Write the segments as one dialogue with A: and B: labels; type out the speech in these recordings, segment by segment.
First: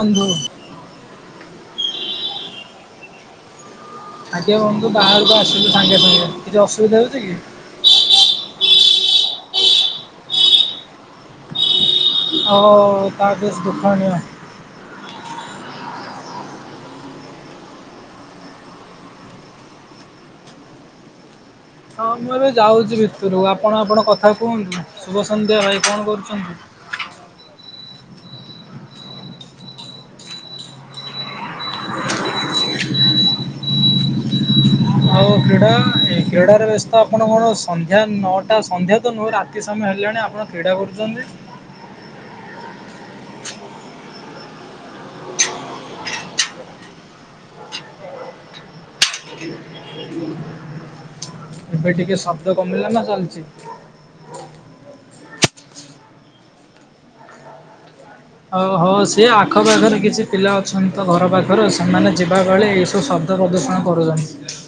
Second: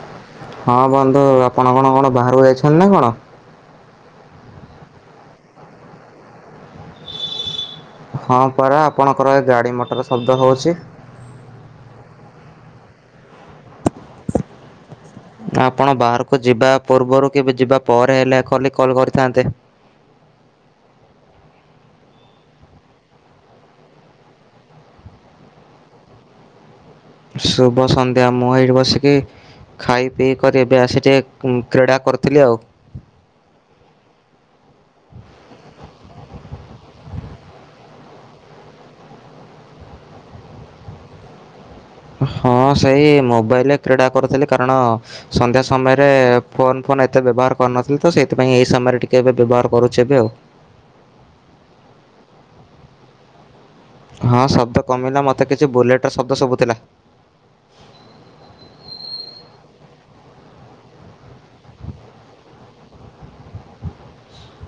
A: ବନ୍ଧୁ,
B: ହଁ ବନ୍ଧୁ ଆପଣ କଣ କଣ ବାହାରକୁ ଯାଇଛନ୍ତି ନା କଣ?
A: ଆଜ୍ଞା ବନ୍ଧୁ ବାହାରକୁ ଆସିଲୁ ସାଙ୍ଗେ ସାଙ୍ଗେ କିଛି ଅସୁବିଧା ହେଉଛି କି?
B: ହଁ ପରା ଆପଣଙ୍କର ଗାଡି ମଟର ଶବ୍ଦ ହଉଛି।
A: ହଉ ତା ବେଶ ଦୁଃଖନୀୟ
B: ଆପଣ ବାହାରକୁ ଯିବା ପୂର୍ବରୁ କି ଯିବା ପରେ ହେଲେ କଲି କଲ କରିଥାନ୍ତେ।
A: ହଁ ମୁଁ ଏବେ ଯାଉଛି ଭିତରକୁ ଆପଣ ଆପଣ କଥା କୁହନ୍ତୁ, ଶୁଭ ସନ୍ଧ୍ୟା ଭାଇ କଣ କରୁଛନ୍ତି?
B: ଶୁଭ ସନ୍ଧ୍ୟା ମୁଁ ଏଇଠି ବସିକି- ଖାଇ ପିଇ କରି ଏବେ ଆସି ଟିକେ କ୍ରୀଡ଼ା କରିଥିଲି ଆଉ,
A: ଆଉ କ୍ରୀଡ଼ା ଏ କ୍ରୀଡ଼ାରେ ବ୍ୟସ୍ତ ଆପଣ କଣ ସନ୍ଧ୍ୟା ନଅଟା ସନ୍ଧ୍ୟା ତ ନୁହେ ରାତି ସମୟ ହେଲାଣି ଆପଣ- କ୍ରୀଡ଼ା କରୁଛନ୍ତି?
B: ହଁ ସେଇ ମୋବାଇଲରେ କ୍ରୀଡ଼ା କରୁଥିଲି କାରଣ- ସନ୍ଧ୍ୟା ସମୟରେ ଫୋନ ଫୋନ ଏତେ ବ୍ୟବହାର କରିନଥିଲି ତ ସେଇଥିପାଇଁ ଏଇ ସମୟରେ ଟିକେ ଏବେ ବ୍ୟବହାର କରୁଛ ଏବେ ଆଉ।
A: ଏବେ ଟିକେ ଶବ୍ଦ କମିଲା ନା ଚାଲିଛି?
B: ହଁ ଶବ୍ଦ କମିଲା ମତେ କିଛି ବୁଲେଟର ଶବ୍ଦ ସବୁ ଥିଲା।
A: ହଉ ହଉ ସିଏ ଆଖପାଖରେ କିଛି ପିଲା ଅଛନ୍ତି ତ ଘର ପାଖରୁ ସେମାନେ ଯିବା ବେଳେ ଏଇ ସବୁ ସବ ପ୍ରଦୂଷଣ କରୁଛନ୍ତି।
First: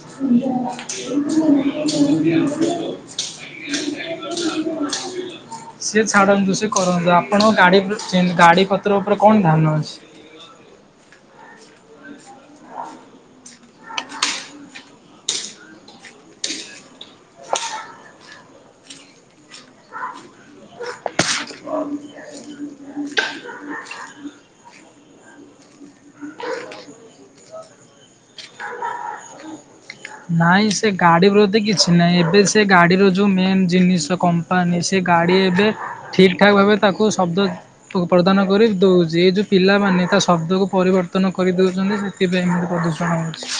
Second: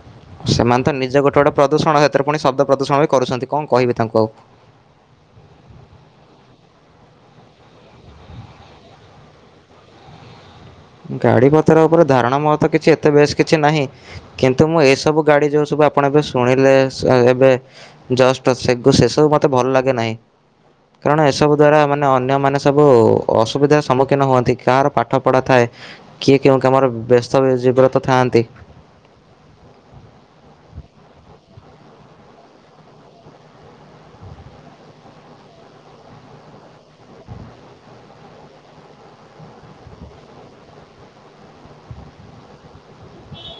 B: ସେମାନେ ତ ନିଜେ ଗୋଟେ ଗୋଟେ ପ୍ରଦୂଷଣ ସେଥିରେ ପୁଣି ଶବ୍ଦ ପ୍ରଦୂଷଣ ବି କରୁଛନ୍ତି କ'ଣ କହିବି ତାଙ୍କୁ ଆଉ
A: ସେ ଛାଡନ୍ତୁ ସେ କରନ୍ତୁ ଆପଣଙ୍କ ଗାଡି ସେ ଗାଡି ପତ୍ର ଉପରେ କଣ ଧ୍ୟାନ ଅଛି?
B: ଗାଡି ପତର ଉପରେ ଧାରଣା ମହତ କିଛି ଏତେ ବେଶ କିଛି ନାହିଁ। କିନ୍ତୁ ମୁଁ ଏସବୁ ଗାଡି ଯୋଉ ସବୁ ଆପଣ ଏବେ ଶୁଣିଲେ ଏବେ, ଜଷ୍ଟ ସେକୁ ସେ ସବୁ ମୋତେ ଭଲ ଲାଗେ ନାହିଁ। କାରଣ ଏସବୁ ଦ୍ଵାରା ମାନେ ଅନ୍ୟମାନେ ସବୁ ଅସୁବିଧାର ସମ୍ମୁଖୀନ ହୁଅନ୍ତି କାହାର ପାଠ ପଢ଼ା ଥାଏ, କିଏ କେଉଁ କାମରେ ବ୍ୟସ୍ତ ଜୀବରେ ତ ଥାଆନ୍ତି।
A: ନାଇଁ ସେ ଗାଡି ପ୍ରତି କିଛି ନାହିଁ, ଏବେ ସେ ଗାଡିରୁ ଯୋଉ ମେନ୍ ଜିନିଷ କ ମ୍ପାନୀ ସେ ଗାଡି ଏବେ ଠିକ ଠାକ୍ ଭାବେ ତାକୁ ଶବ୍ଦ ପ୍ରଦାନ କରି ଦେଉଛି ଏଇ ଯଉ ପିଲାମାନେ ତା ଶବ୍ଦକୁ ପରିବର୍ତ୍ତନ କରି ଦେଉଛନ୍ତି ସେ ଥିପାଇଁ ପ୍ରଦୂଷଣ ଘଟୁଛି।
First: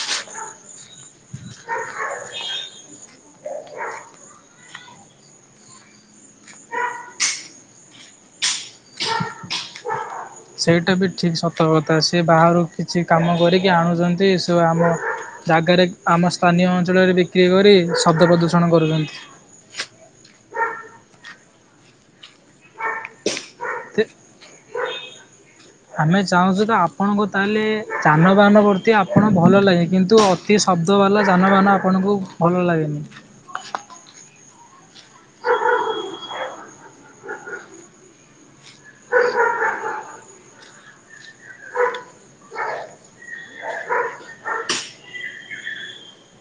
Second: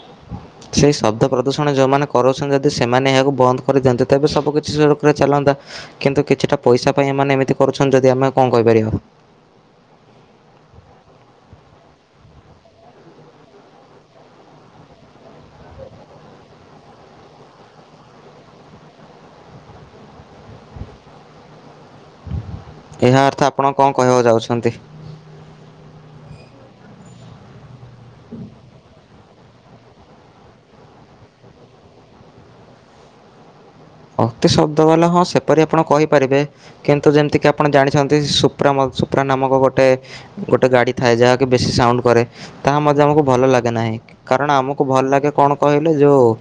B: ସେଇ ଶବ୍ଦ ପ୍ରଦୂଷଣ ଯୋଉମାନେ କରୁଛନ୍ତି ଯଦି ସେମାନେ ଏହାକୁ ବନ୍ଦ କରିଦିଅନ୍ତ ତେବେ ସବୁକିଛି ସୁରୁଖୁରୁ ରେ ଚାଲନ୍ତା, କିନ୍ତୁ କିଛିଟା ପଇସା ପାଇଁ ଏମାନେ ଏମିତି କରୁଛନ୍ତି ଯଦି ଆମେ କଣ କହିପାରିବା ଆଉ।
A: ସେଇଟା ବି ଠିକ୍ ସତକଥା ସେ ବାହାରୁ କିଛି କାମ କରିକି ଆଣୁଛନ୍ତି ଏ ସବୁ ଆମ ଜାଗାରେ ଆମ ସ୍ଥାନୀୟ ଅଞ୍ଚଳରେ ବିକ୍ରି କରି ଶବ୍ଦ ପ୍ରଦୂଷଣ କରୁଛନ୍ତି।
B: ଏହା ଅର୍ଥ ଆପଣ କଣ କହିବାକୁ ଯାଉଛନ୍ତି?
A: ଆମେ ଚାହୁଁଛୁ ତ ଆପଣଙ୍କୁ ତାହେଲେ ଯାନବାହାନ କର ଅତି ଆପଣ ଭଲ ଲାଗେ କିନ୍ତୁ ଅତି ଶବ୍ଦବାଲା ଯାନବାହାନ ଆପଣଙ୍କୁ ଭଲ ଲାଗେନି,
B: ଅତି ଶବ୍ଦ ବାଲା ହଁ ସେପରି ଆପଣ କହିପାରିବେ, କିନ୍ତୁ ଯେମିତିକି ଆପଣ ଜାଣିଛନ୍ତି ସୁପ୍ରା ସୁପ୍ରା ନାମକ ଗୋଟେ ଗୋଟେ ଗାଡି ଥାଏ ଯାହକି ବେଶୀ ସାଉଣ୍ଡ କରେ ତାହା ମଧ୍ୟ ଆମକୁ ଭଲ ଲାଗେ ନାହିଁ, କାରଣ ଆମକୁ ଭଲ ଲାଗେ କଣ କହିଲୁ ଯୋଉ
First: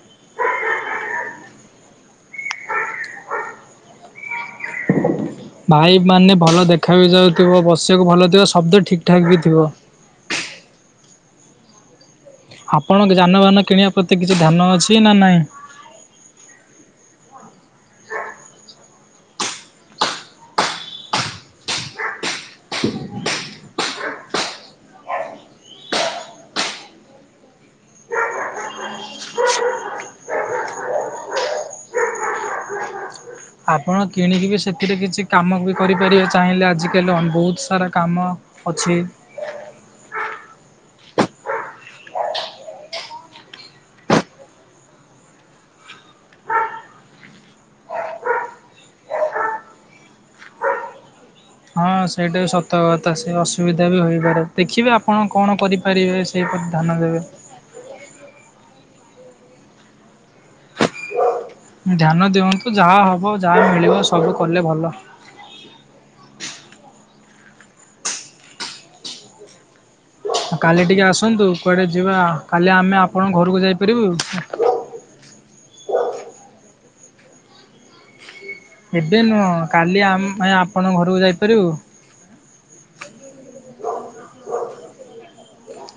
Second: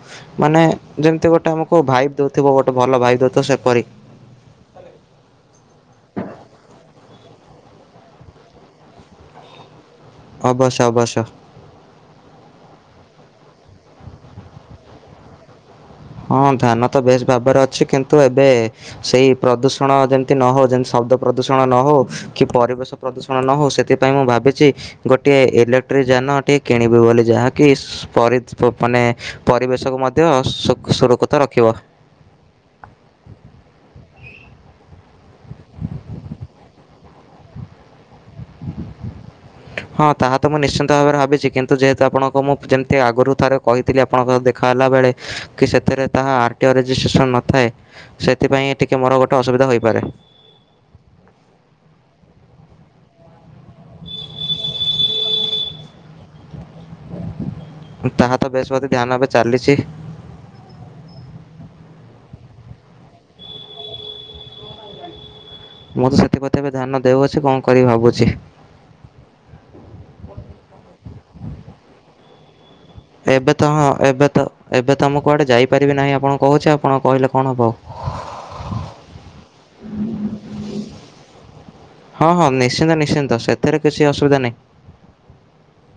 B: ମାନେ ଯେମିତି ଗୋଟେ ଆମକୁ ଭାଇଭ ଦଉଥିବ ଗୋଟେ ଭଲ ଭାଇଭ ଦଉଥିବ ସେପରି,
A: ଭାଇଭ ମାନେ ଭଲ ଦେଖା ବି ଯାଉଥିବ ବସିବାକୁ ଭଲ ଥିବ ଶବ୍ଦ ଠିକ୍ ଠାକ୍ ବି ଥିବ।
B: ଅବଶ ଅବଶ।
A: ଆପଣଙ୍କ ଯାନବାହାନ କିଣିବା ପ୍ରତି କିଛି ଧ୍ୟାନ ଅଛି ନା ନାହିଁ?
B: ହଁ ଧାନ ତ ବେଶ ଭାବରେ ଅଛି କିନ୍ତୁ ଏବେ ସେଇ ପ୍ରଦୂଷଣ ଯେମିତି ନ ହଉ ଯେମତି ଶବ୍ଦ ପ୍ରଦୂଷଣ ନ ହଉ, କି ପରିବେଶ ପ୍ରଦୂଷଣ ନ ହଉ ସେଥିପ ପାଇଁ ମୁଁ ଭାବିଛି ଗୋଟିଏ ଇଲେକ୍ଟ୍ରିକ ଯାନ ଟିଏ କିଣିବି ବୋଲି ଯାହାକି- ସ୍ପ ମାନେ ପରିବେଶକୁ ମଧ୍ୟ ସୁ ସୁରୁକତ ରଖିବ।
A: ଆପଣ କିଣିକି ବି ସେଥିରେ କିଛି କାମ ବି କରିପାରିବେ ଚାହିଁଲେ ଆଜିକାଲି ଅ ବହୁତ ସାରା କାମ। ଅଛି।
B: ହଁ ତାହା ତ ମୁଁ ନିଶ୍ଚିନ୍ତ ଭାବରେ ଭାବିଚି କିନ୍ତୁ ଯେହେତୁ ଆପଣଙ୍କୁ ମୁଁ ଯେମିତି ଆଗରୁ ଥରେ କହିଥିଲି ଆପଣଙ୍କ ସହ ଦେଖା ହେଲାବେଳେ। କି ସେଥିରେ ତାହା ଆରଟିଅ ରେଜିଷ୍ଟ୍ରେସନ ନଥାଏ। ସେଥିପାଇଁ ଏ ଟିକେ ମୋର ଗୋଟେ ଅସୁବିଧା ହୋଇପାରେ।
A: ହଁ ସେଇଟାବି ସତକଥା ସେ ଅସୁବିଧା ବି ହୋଇପାରେ ଦେଖିବେ ଆପଣ କଣ କରିପାରିବେ। ସେପରି ଧାନ ଦେବେ।
B: ତାହା ତ ବେଶ ବଧ ଧ୍ୟାନ ଏବେ ଚାଲିଚି।
A: ଧ୍ୟାନ ଦିଅନ୍ତୁ ଯାହା ହବ ଯାହା ମିଳିବ ସବୁ କଲେ ଭଲ।
B: ମୁଁ ତ ସେଥିପତି ଏବେ ଧ୍ୟାନ ଦେଉଅଛି କଣ କରିିବି ଭାବୁଛି।
A: କାଲି ଟିକେ ଆସନ୍ତୁ କୁଆଡ଼େ ଯିବା କାଲି ଆମେ ଆପଣଙ୍କ
B: ଏବେ
A: ଘରକୁ
B: ତ ହଁ
A: ଯାଇପାରିବୁ।
B: ଏବେ ତ ଏବେ ତ ଆମଁ କୁଆଡ଼େ ଯାଇପାରିବି ନାହିଁ ଆପଣଙ୍କୁ କହୁଚି ଆପଣ କହିଲେ କଣ ହେବ।
A: ଏବେ ନୁହଁ କାଲି ଆମ ଭାଈ ଆପଣଙ୍କ ଘରକୁ ଯାଇପାରିବୁ?
B: ହଁ ହଁ ନିଶ୍ଚିନ୍ତ ନିଶ୍ଚିନ୍ତ ସେଥିରେ କିଛି ଅସୁବିଧା ନାହିଁ।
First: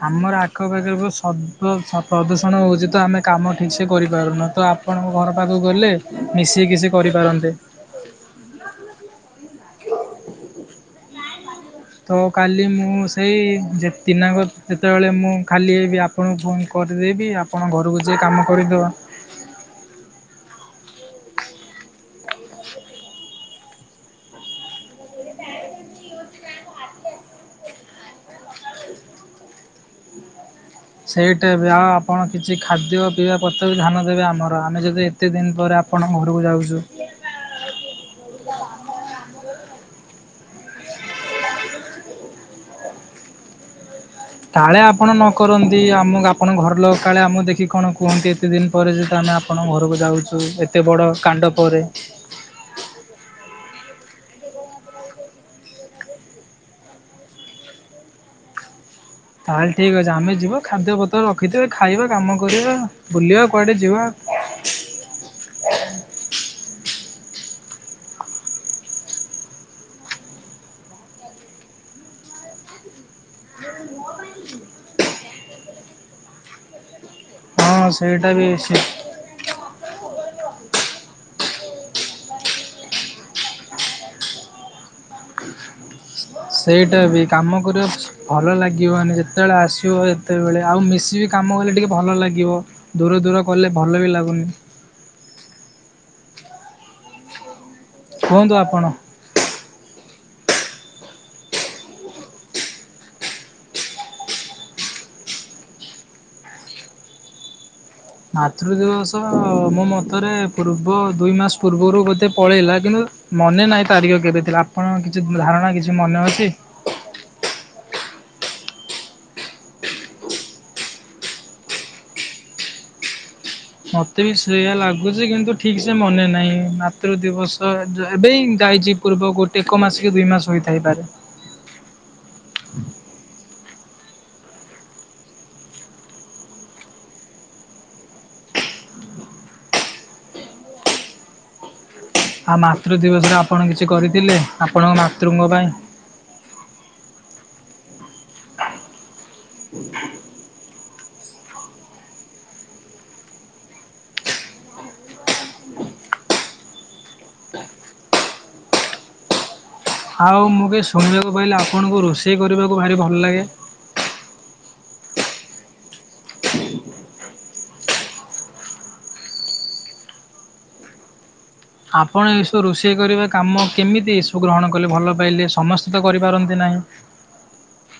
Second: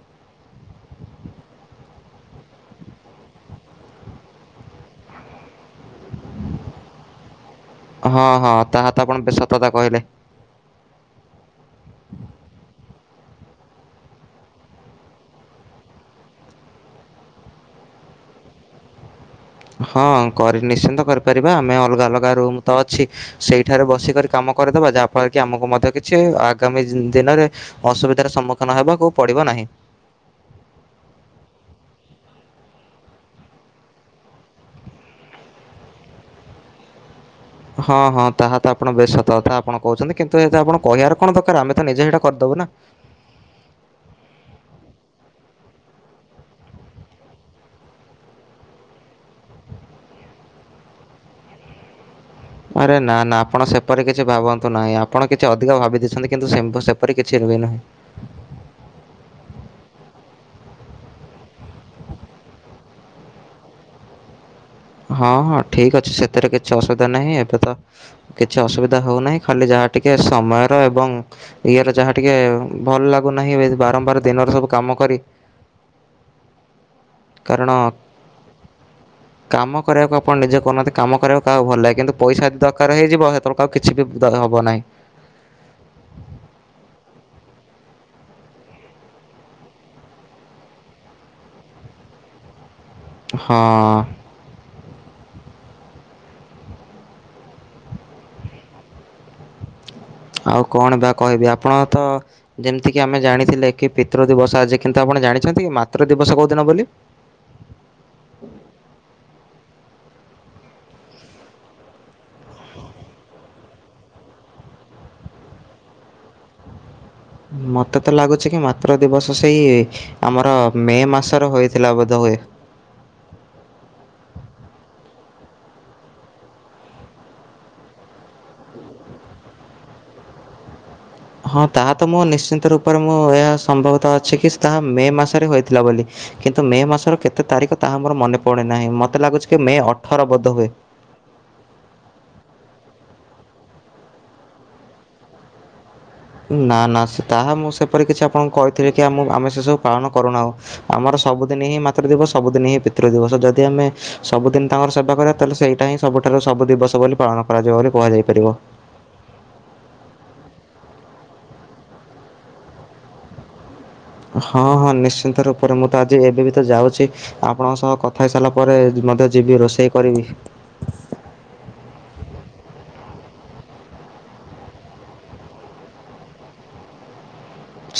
A: ଆମର ଆଖପାଖରେ ସବ୍ଦ ଶ ପ୍ରଦୂଷଣ ହେଉଚି ତ ଆମେ କାମ ଠିକସେ କରିପାରୁନ ତ। ଆପଣଙ୍କ ଘର ପାଖକୁ ଗଲେ ମିଶ କିି ସେ କରିପାରନ୍ତେ।
B: ହଁ ହଁ ତାହା ତ ଆପଣ ବେଶ ସତ କଥା କହିଲେ।
A: ତ କାଲି ମୁଁ ସେଇ ଯେ ଦିନାକ ଯେତେବେଳେ ମୁଁ ଖାଲି ହେବି ଆ ଆପଣଙ୍କୁ ଫୋନ୍ କରିଦେବି ଆପଣ ଘରକୁ ଯିଏ କାମ କରିଦ
B: ହଁ କରି ନିଶ୍ଚିନ୍ତ କରିପାରିବା ଆମେ ଅଲଗା ଅଲଗା ରୁମ ତ ଅଛି। ସେଇଠାରେ ବସିକରି କାମ କରିଦବା ଯାହା ଫଳରେ କି ଆମକୁ ମଧ୍ୟ କିଛି ଆଗାମୀ ଦିନରେ ଅସୁବିଧାର ସମ୍ମୁଖୀନ ହେବାକୁ ପଡିବ ନାହିଁ।
A: ସେଇଟା ବି ଆଉ ଆପଣ କିଛି ଖାଦ୍ୟ ପିଇବା ପତ୍ର ବି ଧ୍ୟାନ ଦେବେ ଆମର ଆମେ ଯଦି କେତେ ଦିନ ପରେ ଆପଣଙ୍କ ଘରକୁ ଯାଉଚୁ।
B: ହଁ ହଁ ତାହା ତ ଆପଣ ବେଶ ସତ କଥା ଆପଣ କହୁଛନ୍ତି କିନ୍ତୁ ଏତ ଆପଣ କହିବାର କଣ ଦରକାର ଆମେ ତ ନିଜେ ହେଇଟା କରିଦବୁ ନା।
A: କାଳେ ଆପଣ ନ କରନ୍ତି ଆମ ଆପଣଙ୍କ ଘର ଲୋକ କାଳେ ଆମ ଦେଖିକି କଣ କୁହନ୍ତି। ଏତେ ଦିନ ପରେ ଯେହେତୁ ଆମେ ଆପଣଙ୍କ ଘରକୁ ଯାଉଚୁ ଏତେ ବଡ଼ କାଣ୍ଡ ପରେ।
B: ଆରେ ନା ନା ଆପଣ ସେପରି କିଛି ଭାବନ୍ତୁ ନାହିଁ ଆପଣ କିଛି ଅଧିକ ଭାବି ଦେଇଚନ୍ତି କିନ୍ତୁ ସିମ୍ପୁ ସେପରି କିଛି ରୁହେନା।
A: ତାହେଲେ ଠିକ୍ ଅଛି ଆମେ ଯିବୁ ଖାଦ୍ୟପତ୍ର ରଖିଥିବେ ଖାଇବା କାମ କରିବା ବୁଲିବା କୁଆଡ଼େ ଯିବା।
B: ହଁ ହଁ ଠିକ୍ ଅଛି ସେଥିରେ କିଛି ଅସୁବିଧା ନାହିଁ ଏବେ ତ କିଛି ଅସୁବିଧା ହଉନାହିଁ ଖାଲି ଯାହା ଟିକେ ସମୟର ଏବଂ ଇଏର ଯାହା ଟିକେ ଭଲ ଲାଗୁନାହିଁ ଏ ବାରମ୍ବାର ଦିନର ସବୁ କାମ କରି କାରଣ
A: ହଁ ସେଇଟାବି ସେ
B: କାମ କରିବାକୁ ଆପଣ ନିଜେ କହୁନାହାନ୍ତି କାମ କରିବାକୁ କାହାକୁ ଭଲ ଲାଗେ କିନ୍ତୁ ପଇସାଦି ଦରକାର ହେଇଯିବହେ ତମେ କାହାକୁ କିଛି ଗି ଦ ହବ ନାହିଁ।
A: [inaudible] ସେଇଟା ବି କାମ କରିବ। ଭଲ ଲାଗିବନି ଯେତେବେଳେ ଆସିବ ସେତେବେଳେ ଆଉ ମିଶିବି କାମ କଲେ ଟିକେ ଭଲ ଲାଗିବ। ଦୂର ଦୂର
B: ହଁ
A: କଲେ ଭଲ ବି ଲାଗୁନି। କୁହନ୍ତୁ ଆପଣ?
B: ଆଉ କଣ ବା କହିବି ଆପଣ ତ ଯେମିତି କିି ଆମେ ଜାଣିଥିଲେ କି ପିତୃ ଦିବସ ଆଜି କିନ୍ତୁ ଆପଣ ଜାଣିଛନ୍ତି କି ମାତୃ ଦିବସ କୋଉ ଦିନ ବୋଲି?
A: ମାତୃ ଦିବସ ମୋ ମତରେ ପୂର୍ବ ଦୁଇ ମାସ ପୂର୍ବରୁ ବୋତେ ପଳେଇଲା କିନ୍ତୁ ମନେ ନାହିଁ ତାରିଖ କେବେ ଥିଲା ଆପଣଙ୍କ କିଛି ଧାରଣା କିଛି ମନେ ଅଛି।
B: ମତେ ତ ଲାଗୁଛି କି ମାତ୍ର ଦିବସ ସେଇ ଆମର ମେ ମାସର ହୋଇଥିଲା ବୋଧ ହୁଏ।
A: ମତେ ବି ସେଇୟା ଲାଗୁଚି କିନ୍ତୁ ଠିକ ସେ ମନେ ନାହିଁ ମାତୃ ଦିବସ ଏବେ ଯାଇଚି। ପୂର୍ବ ଗୋଟେ ଏକ ମାସ କି ଦୁଇ ମାସ ହୋଇଥାଇପାରେ।
B: ହଁ ତାହା ତ ମୁଁ ନିଶ୍ଚିନ୍ତ ରୂପରେ ମୁଁ ଏହା ସମ୍ଭବତ ଅଛି କି ତାହା ମେ ମାସରେ ହୋଇଥିଲା ବୋଲି। କିନ୍ତୁ ମେ ମାସର କେତେ ତାରିଖ ତାହା ମୋର ମନେ ପଡେ ନାହିଁ ମତେ ଲାଗୁଛି କି ମେ ଅଠର ବୋଧ ହୁଏ।
A: ଆଉ ମାତୃ ଦିବସରେ ଆପଣ କିଛି କରିଥିଲେ ଆପଣଙ୍କ ମାତୃଙ୍କ ପାଇଁ।
B: ନା ନା ସେ ତାହା ମୁଁ ସେପରି କିଛି ଆପଣଙ୍କୁ କହିଥିଲି କି ଆମ ଆମେ ସେ ସବୁ ପାଳନ କରୁନାହୁ। ଆମର ସବୁଦିନ ହିଁ ମାତୃଦିବସ ସବୁଦିନ ହିଁ ପିତୃଦ ଦିବସ ଯଦି ଆମେ ସବୁଦିନ ତାଙ୍କର ସେବା କରିବା ତାହେଲେ ସେଇଟା ହିଁ ସବୁଠାରୁ ସବୁ ଦିବସ ବୋଲି ପାଳନ କରାଯିବ ବୋଲି କୁହାଯାଇ ପାରିବ।
A: ଆଉ ମୁଁ କି ଶୁଣିବାକୁ ପାଇଲେ ଆପଣଙ୍କୁ ରୋଷେଇ କରିବାକୁ ଭାରି ଭଲ ଲାଗେ।
B: ହଁ ହଁ ନିଶ୍ଚିନ୍ତ ରୂପରେ ମୁଁ ତ ଆଜି ଏବେ ବି ତ ଯାଉଛି। ଆପଣଙ୍କ ସହ କଥା ହେଇ ସାରିଲା ପରେ ମଧ୍ୟ ଯିବି ରୋଷେଇ କରିବି।
A: ଆପଣ ଏସବୁ ରୋଷେଇ କରିବା କାମ କେମିତି ଏସବୁ ଗ୍ରହଣ କଲେ ଭଲ ପାଇଲେ ସମସ୍ତେ ତ କରିପାରନ୍ତି ନାହିଁ।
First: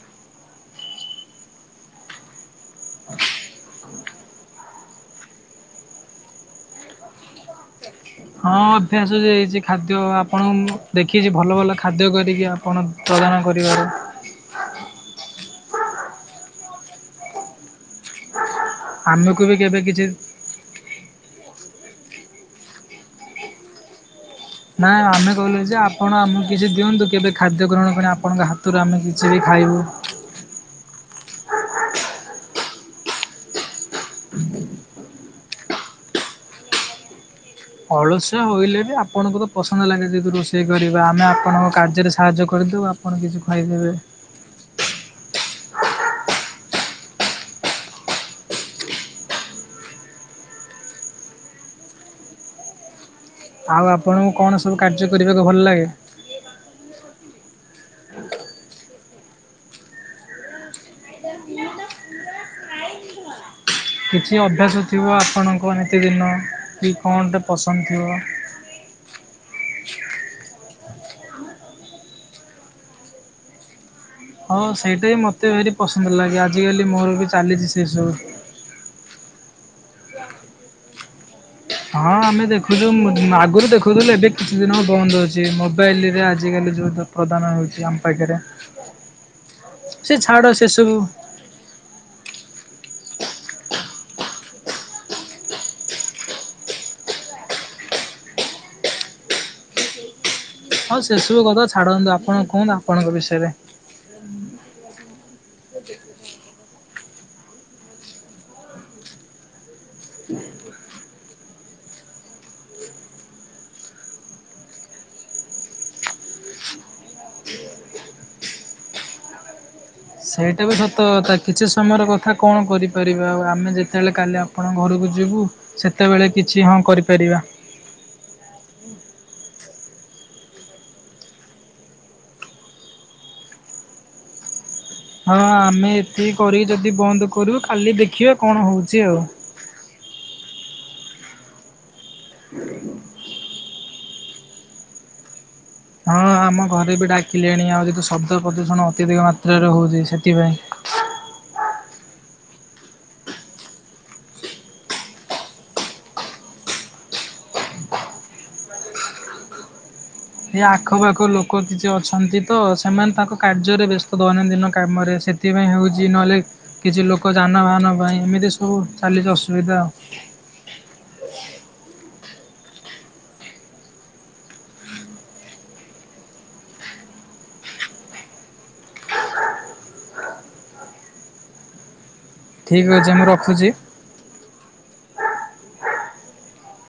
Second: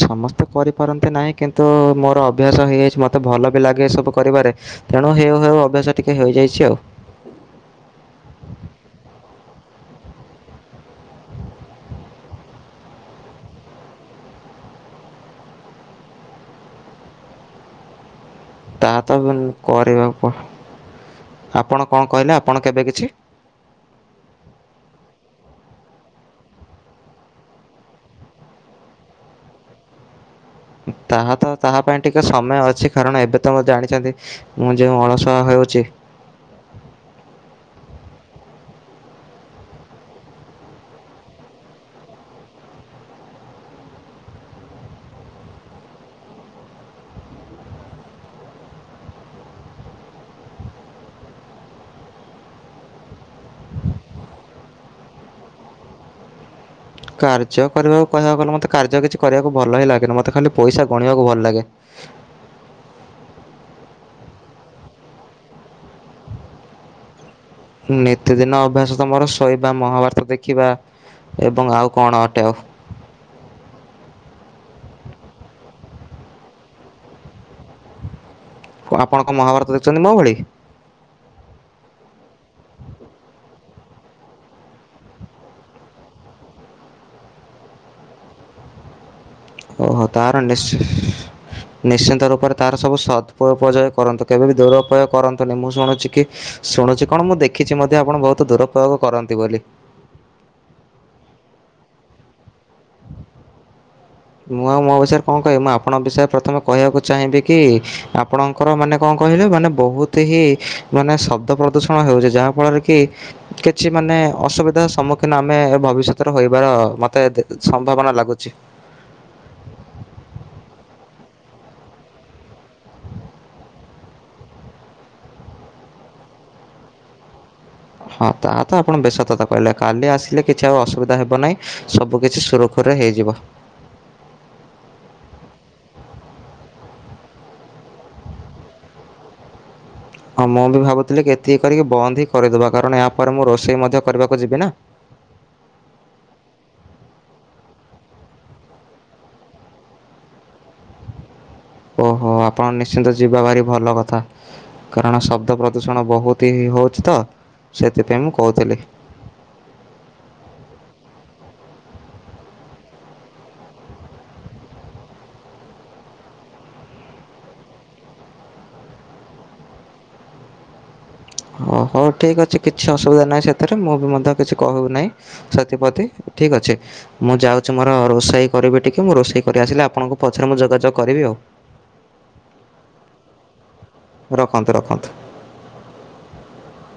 B: ସମସ୍ତେ କରିପାରନ୍ତି ନାହିଁ କିନ୍ତୁ ମୋର ଅଭ୍ୟାସ ହେଇଯାଇଛି ମୋତେ ଭଲ ବି ଲାଗେ ଏସବୁ କରିବାରେ। ତେଣୁ ହେଉ ହେଉ ଅଭ୍ୟାସ ଟିକେ ହେଇଯାଇଛି ଆଉ।
A: ହଁ ଅଭ୍ୟାସ ଯାଇଛି ଖାଦ୍ୟ ଆପଣଙ୍କୁ ଦେଖିଛି ଭଲ ଭଲ ଖାଦ୍ୟ କରିକି ଆ କଣ ତଳନ କରିବା।
B: ତାହା ତ
A: ଆମକୁ ବି କେବେ କିଛି
B: କରିବାକୁ ଆପଣ କଣ କହିଲେ ଆପଣ କେବେ କିଛି
A: ନାାଇ ଆମେ କହିଲୁ ଯେ ଆପଣ ଆମକୁ କିଛି ଦିଅନ୍ତୁ କେବେ ଖାଦ୍ୟ ଗ୍ରହଣ ପାଇଁ ଆପଣଙ୍କ ହାତରୁ ଆମେ କିଛି ବି ଖାଇବୁ।
B: ତାହା ତ ତାହା ପାଇଁ ଟିକେ ସମୟ ଅଛି କାରଣ ଏବେ ତ ମ ଜାଣିଛନ୍ତି ମୁଁ ଯେଉଁ ଅଳସଆ ହେଉଛି।
A: ଅଳସଆ ହେୋଇଲେ ବି ଆପଣଙ୍କୁ ତ ପସନ୍ଦ ଲାଗେ ଯେେତୁ ରୋଷେଇ କରିବା ଆମେ ଆପଣଙ୍କ କାର୍ଯ୍ୟରେ ସାହାଯ୍ୟ କରିଦେଉ। କପଣ କିଛି ଖାଇଦେବେ ଆଉ ଆପଣଙ୍କୁ କଣ ସବୁ କାର୍ଯ୍ୟ କରିବାକୁ ଭଲ ଲାଗେ।
B: କାର୍ଯ୍ୟ କରିବାକୁ କହିବାକୁ ଗଲେ ମତେ କାର୍ଯ୍ୟ କିଛି କରିବାକୁ ଭଲ ହିଁ ଲାଗେନି ମତେ ଖାଲି ପଇସା ଗଣିବାକୁ ଭଲ ଲାଗେ।
A: କିଛି ଅଭ୍ୟାସ ଥିବ ଆପଣଙ୍କ ନିତିଦିନ କି କଣ ଟେ ପସନ୍ଦ ଥିବ।
B: ଦ ଅଭ୍ୟାସ ତମର ଶୋଇବା ମହାଭାରତ ଦେଖିବା ଏବଂ ଆଉ କଣ ଅଟେ ଆଉ
A: ହଁ ସେଇଟା ହ ମତେ ଭାରରି ପସନ୍ଦ ଲାଗେ ଆଜିକାଲି ମୋର ବି ଚାଲିଛି ସେ ସବୁ।
B: ଆପଣ କଣ ମହାଭାରତ ଦେଖୁଛନ୍ତି ମୋ ଭଳି।
A: ହଁ ଆମେ ଦେଖୁଛୁ ଆଗରୁ ଦେଖୁଥିଲୁ। ଏବେ କିଛି ଦିନ ବନ୍ଦ ହଉଛି ମୋବାଇଲ ରେ ଆଜିକାଲି ଯୋଉ ପ୍ରଦାନ ହେଉଛି ଆମ ପାଖରେ।
B: ଓହୋ
A: ସେ
B: ତାର
A: ଛାଡ଼
B: ନୀଚ
A: ସେସବୁ
B: ନିଶ୍ଚିନ୍ତ ରୂପରେ ତାର ସବୁ ସଦ୍ପଉପଯୋଗି କରନ୍ତୁ କେବେ ବି ଦୁରପୟୋଗ କରନ୍ତୁନି ମୁଁ ଶୁଣୁଛି କି ଶୁଣୁଛି କଣ ମୁଁ ଦେଖିଛି ମଧ୍ୟ ଆପଣ ବହୁତ ଦୁରୁପୟୋଗ କରନ୍ତି ବୋଲି।
A: ହଁ ସେ ସବୁ କଥା ଛାଡନ୍ତୁ ଆପଣ କୁହନ୍ତୁ ଆପଣଙ୍କ ବିଷୟରେ।
B: ମୁଁ ଆଉ ମୋ ବିଷୟରେ କଣ କହିବି ମୁଁ ଆପଣଙ୍କ ବିଷୟରେ ପ୍ରଥମେ କହିବାକୁ ଚାହିଁବି କି ଆପଣ ଙ୍କର ମାନେ କଣ କହିଲେ ମାନେ ବହୁତ ହିଁ ମାନେ ଶବ୍ଦ ପ୍ରଦୂଷଣ ହେଉଛି ଯାହା ଫଳରେ କି କିଛି ମାନେ ଅସୁବିଧା ସମ୍ମୁଖୀନ ଆମେ ଭବିଷ୍ୟତରେ ହୋଇବାର ମତେ ସମ୍ଭାବନା ଲାଗୁଛି।
A: ସେଇଟା ବି ସତ କଥା କିଛି ସମୟର କଥା କଣ କରିପାରିବା ଆଉ ଆମେ ଯେତେବେଳେ କାଲି ଆପଣଙ୍କ ଘରକୁ ଯିବୁ ସେତେବେଳେ କିଛି ହଁ କରିପାରିବା।
B: ହଁ ତାହା ତ ଆପଣ ବେସତତା କହିଲେ। କାଲି ଆସିଲେ କିଛି ଆଉ ଅସୁବିଧା ହେବ ନାହିଁ ସବୁ କିଛି ସୁରୁଖୁରୁରେ ହେଇଯିବ।
A: ହଁ ଆମେ ଏତିକି କରିକି ଯଦି ବନ୍ଦ କରିବୁ କାଲି ଦେଖିବା କଣ ହଉଛି ଆଉ।
B: ହଁ ମୁଁ ବି ଭାବୁଥିଲି କି ଏତିକି କରିକି ବନ୍ଦ ହି କରିଦବା କାରଣ ଏହାପରେ ମୁଁ ରୋଷେଇ ମଧ୍ୟ କରିବାକୁ ଯିବି ନା।
A: ହଁ ଆମ ଘରେ ବି ଡାକିଲେଣି ଆଉ ଯେହେତୁ ଶବ୍ଦ ପ୍ରଦୂଷଣ ଅତ୍ୟଧିକ ମାତ୍ରାରେ ହଉଛି ସେଥିପାଇଁ।
B: ଓହୋ ଆପଣ ନିଶ୍ଚିନ୍ତ ଯିବା ଭାରି ଭଲ କଥା। କାରଣ ଶବ୍ଦ ପ୍ରଦୂଷଣ ବହୁତି ହିଁ ହେଉଛି ତ ସେଥିପାଇଁ ମୁଁ କହୁଥିଲି।
A: ଏ ଆଖପାଖ ଲୋକ କିଛି ଅଛନ୍ତି ତ ସେମାନେ ତାଙ୍କ କାର୍ଯ୍ୟରେ ବ୍ୟସ୍ତ ଦୈନନ୍ଦିନ କାମରେ ସେ ସେଥିପାଇଁ ହେଉଛି ନହେଲେ କିଛି ଲୋକ ଯାନବାହାନ ପାଇଁ ଏମିତି ସବୁ ଚାଲିଛି ଅସୁବିଧା ଆଉ।
B: ଓହୋ ହଉ ଠିକ୍ ଅଛି କିଛି ଅସୁବିଧା ନାହିଁ ସେଥିରେ ମୁଁ ବି ମଧ୍ୟ କିଛି କହୁ ନାହିଁ। ସେଥିପତି ଠିକ ଅଛି। ମୁଁ ଯାଉଛି ମୋର ରୋଷେଇ କରିବି ଟିକିଏ ମୁଁ ରୋଷେଇ କରି ଆସିଲେ ଆପଣଙ୍କୁ ପଛରେ ମୁଁ ଯୋଗାଯୋଗ କରିବି ଆଉ।
A: ଠିକ୍ ଅଛି ମୁଁ ରଖୁଛି।
B: ରଖନ୍ତୁ ରଖନ୍ତୁ।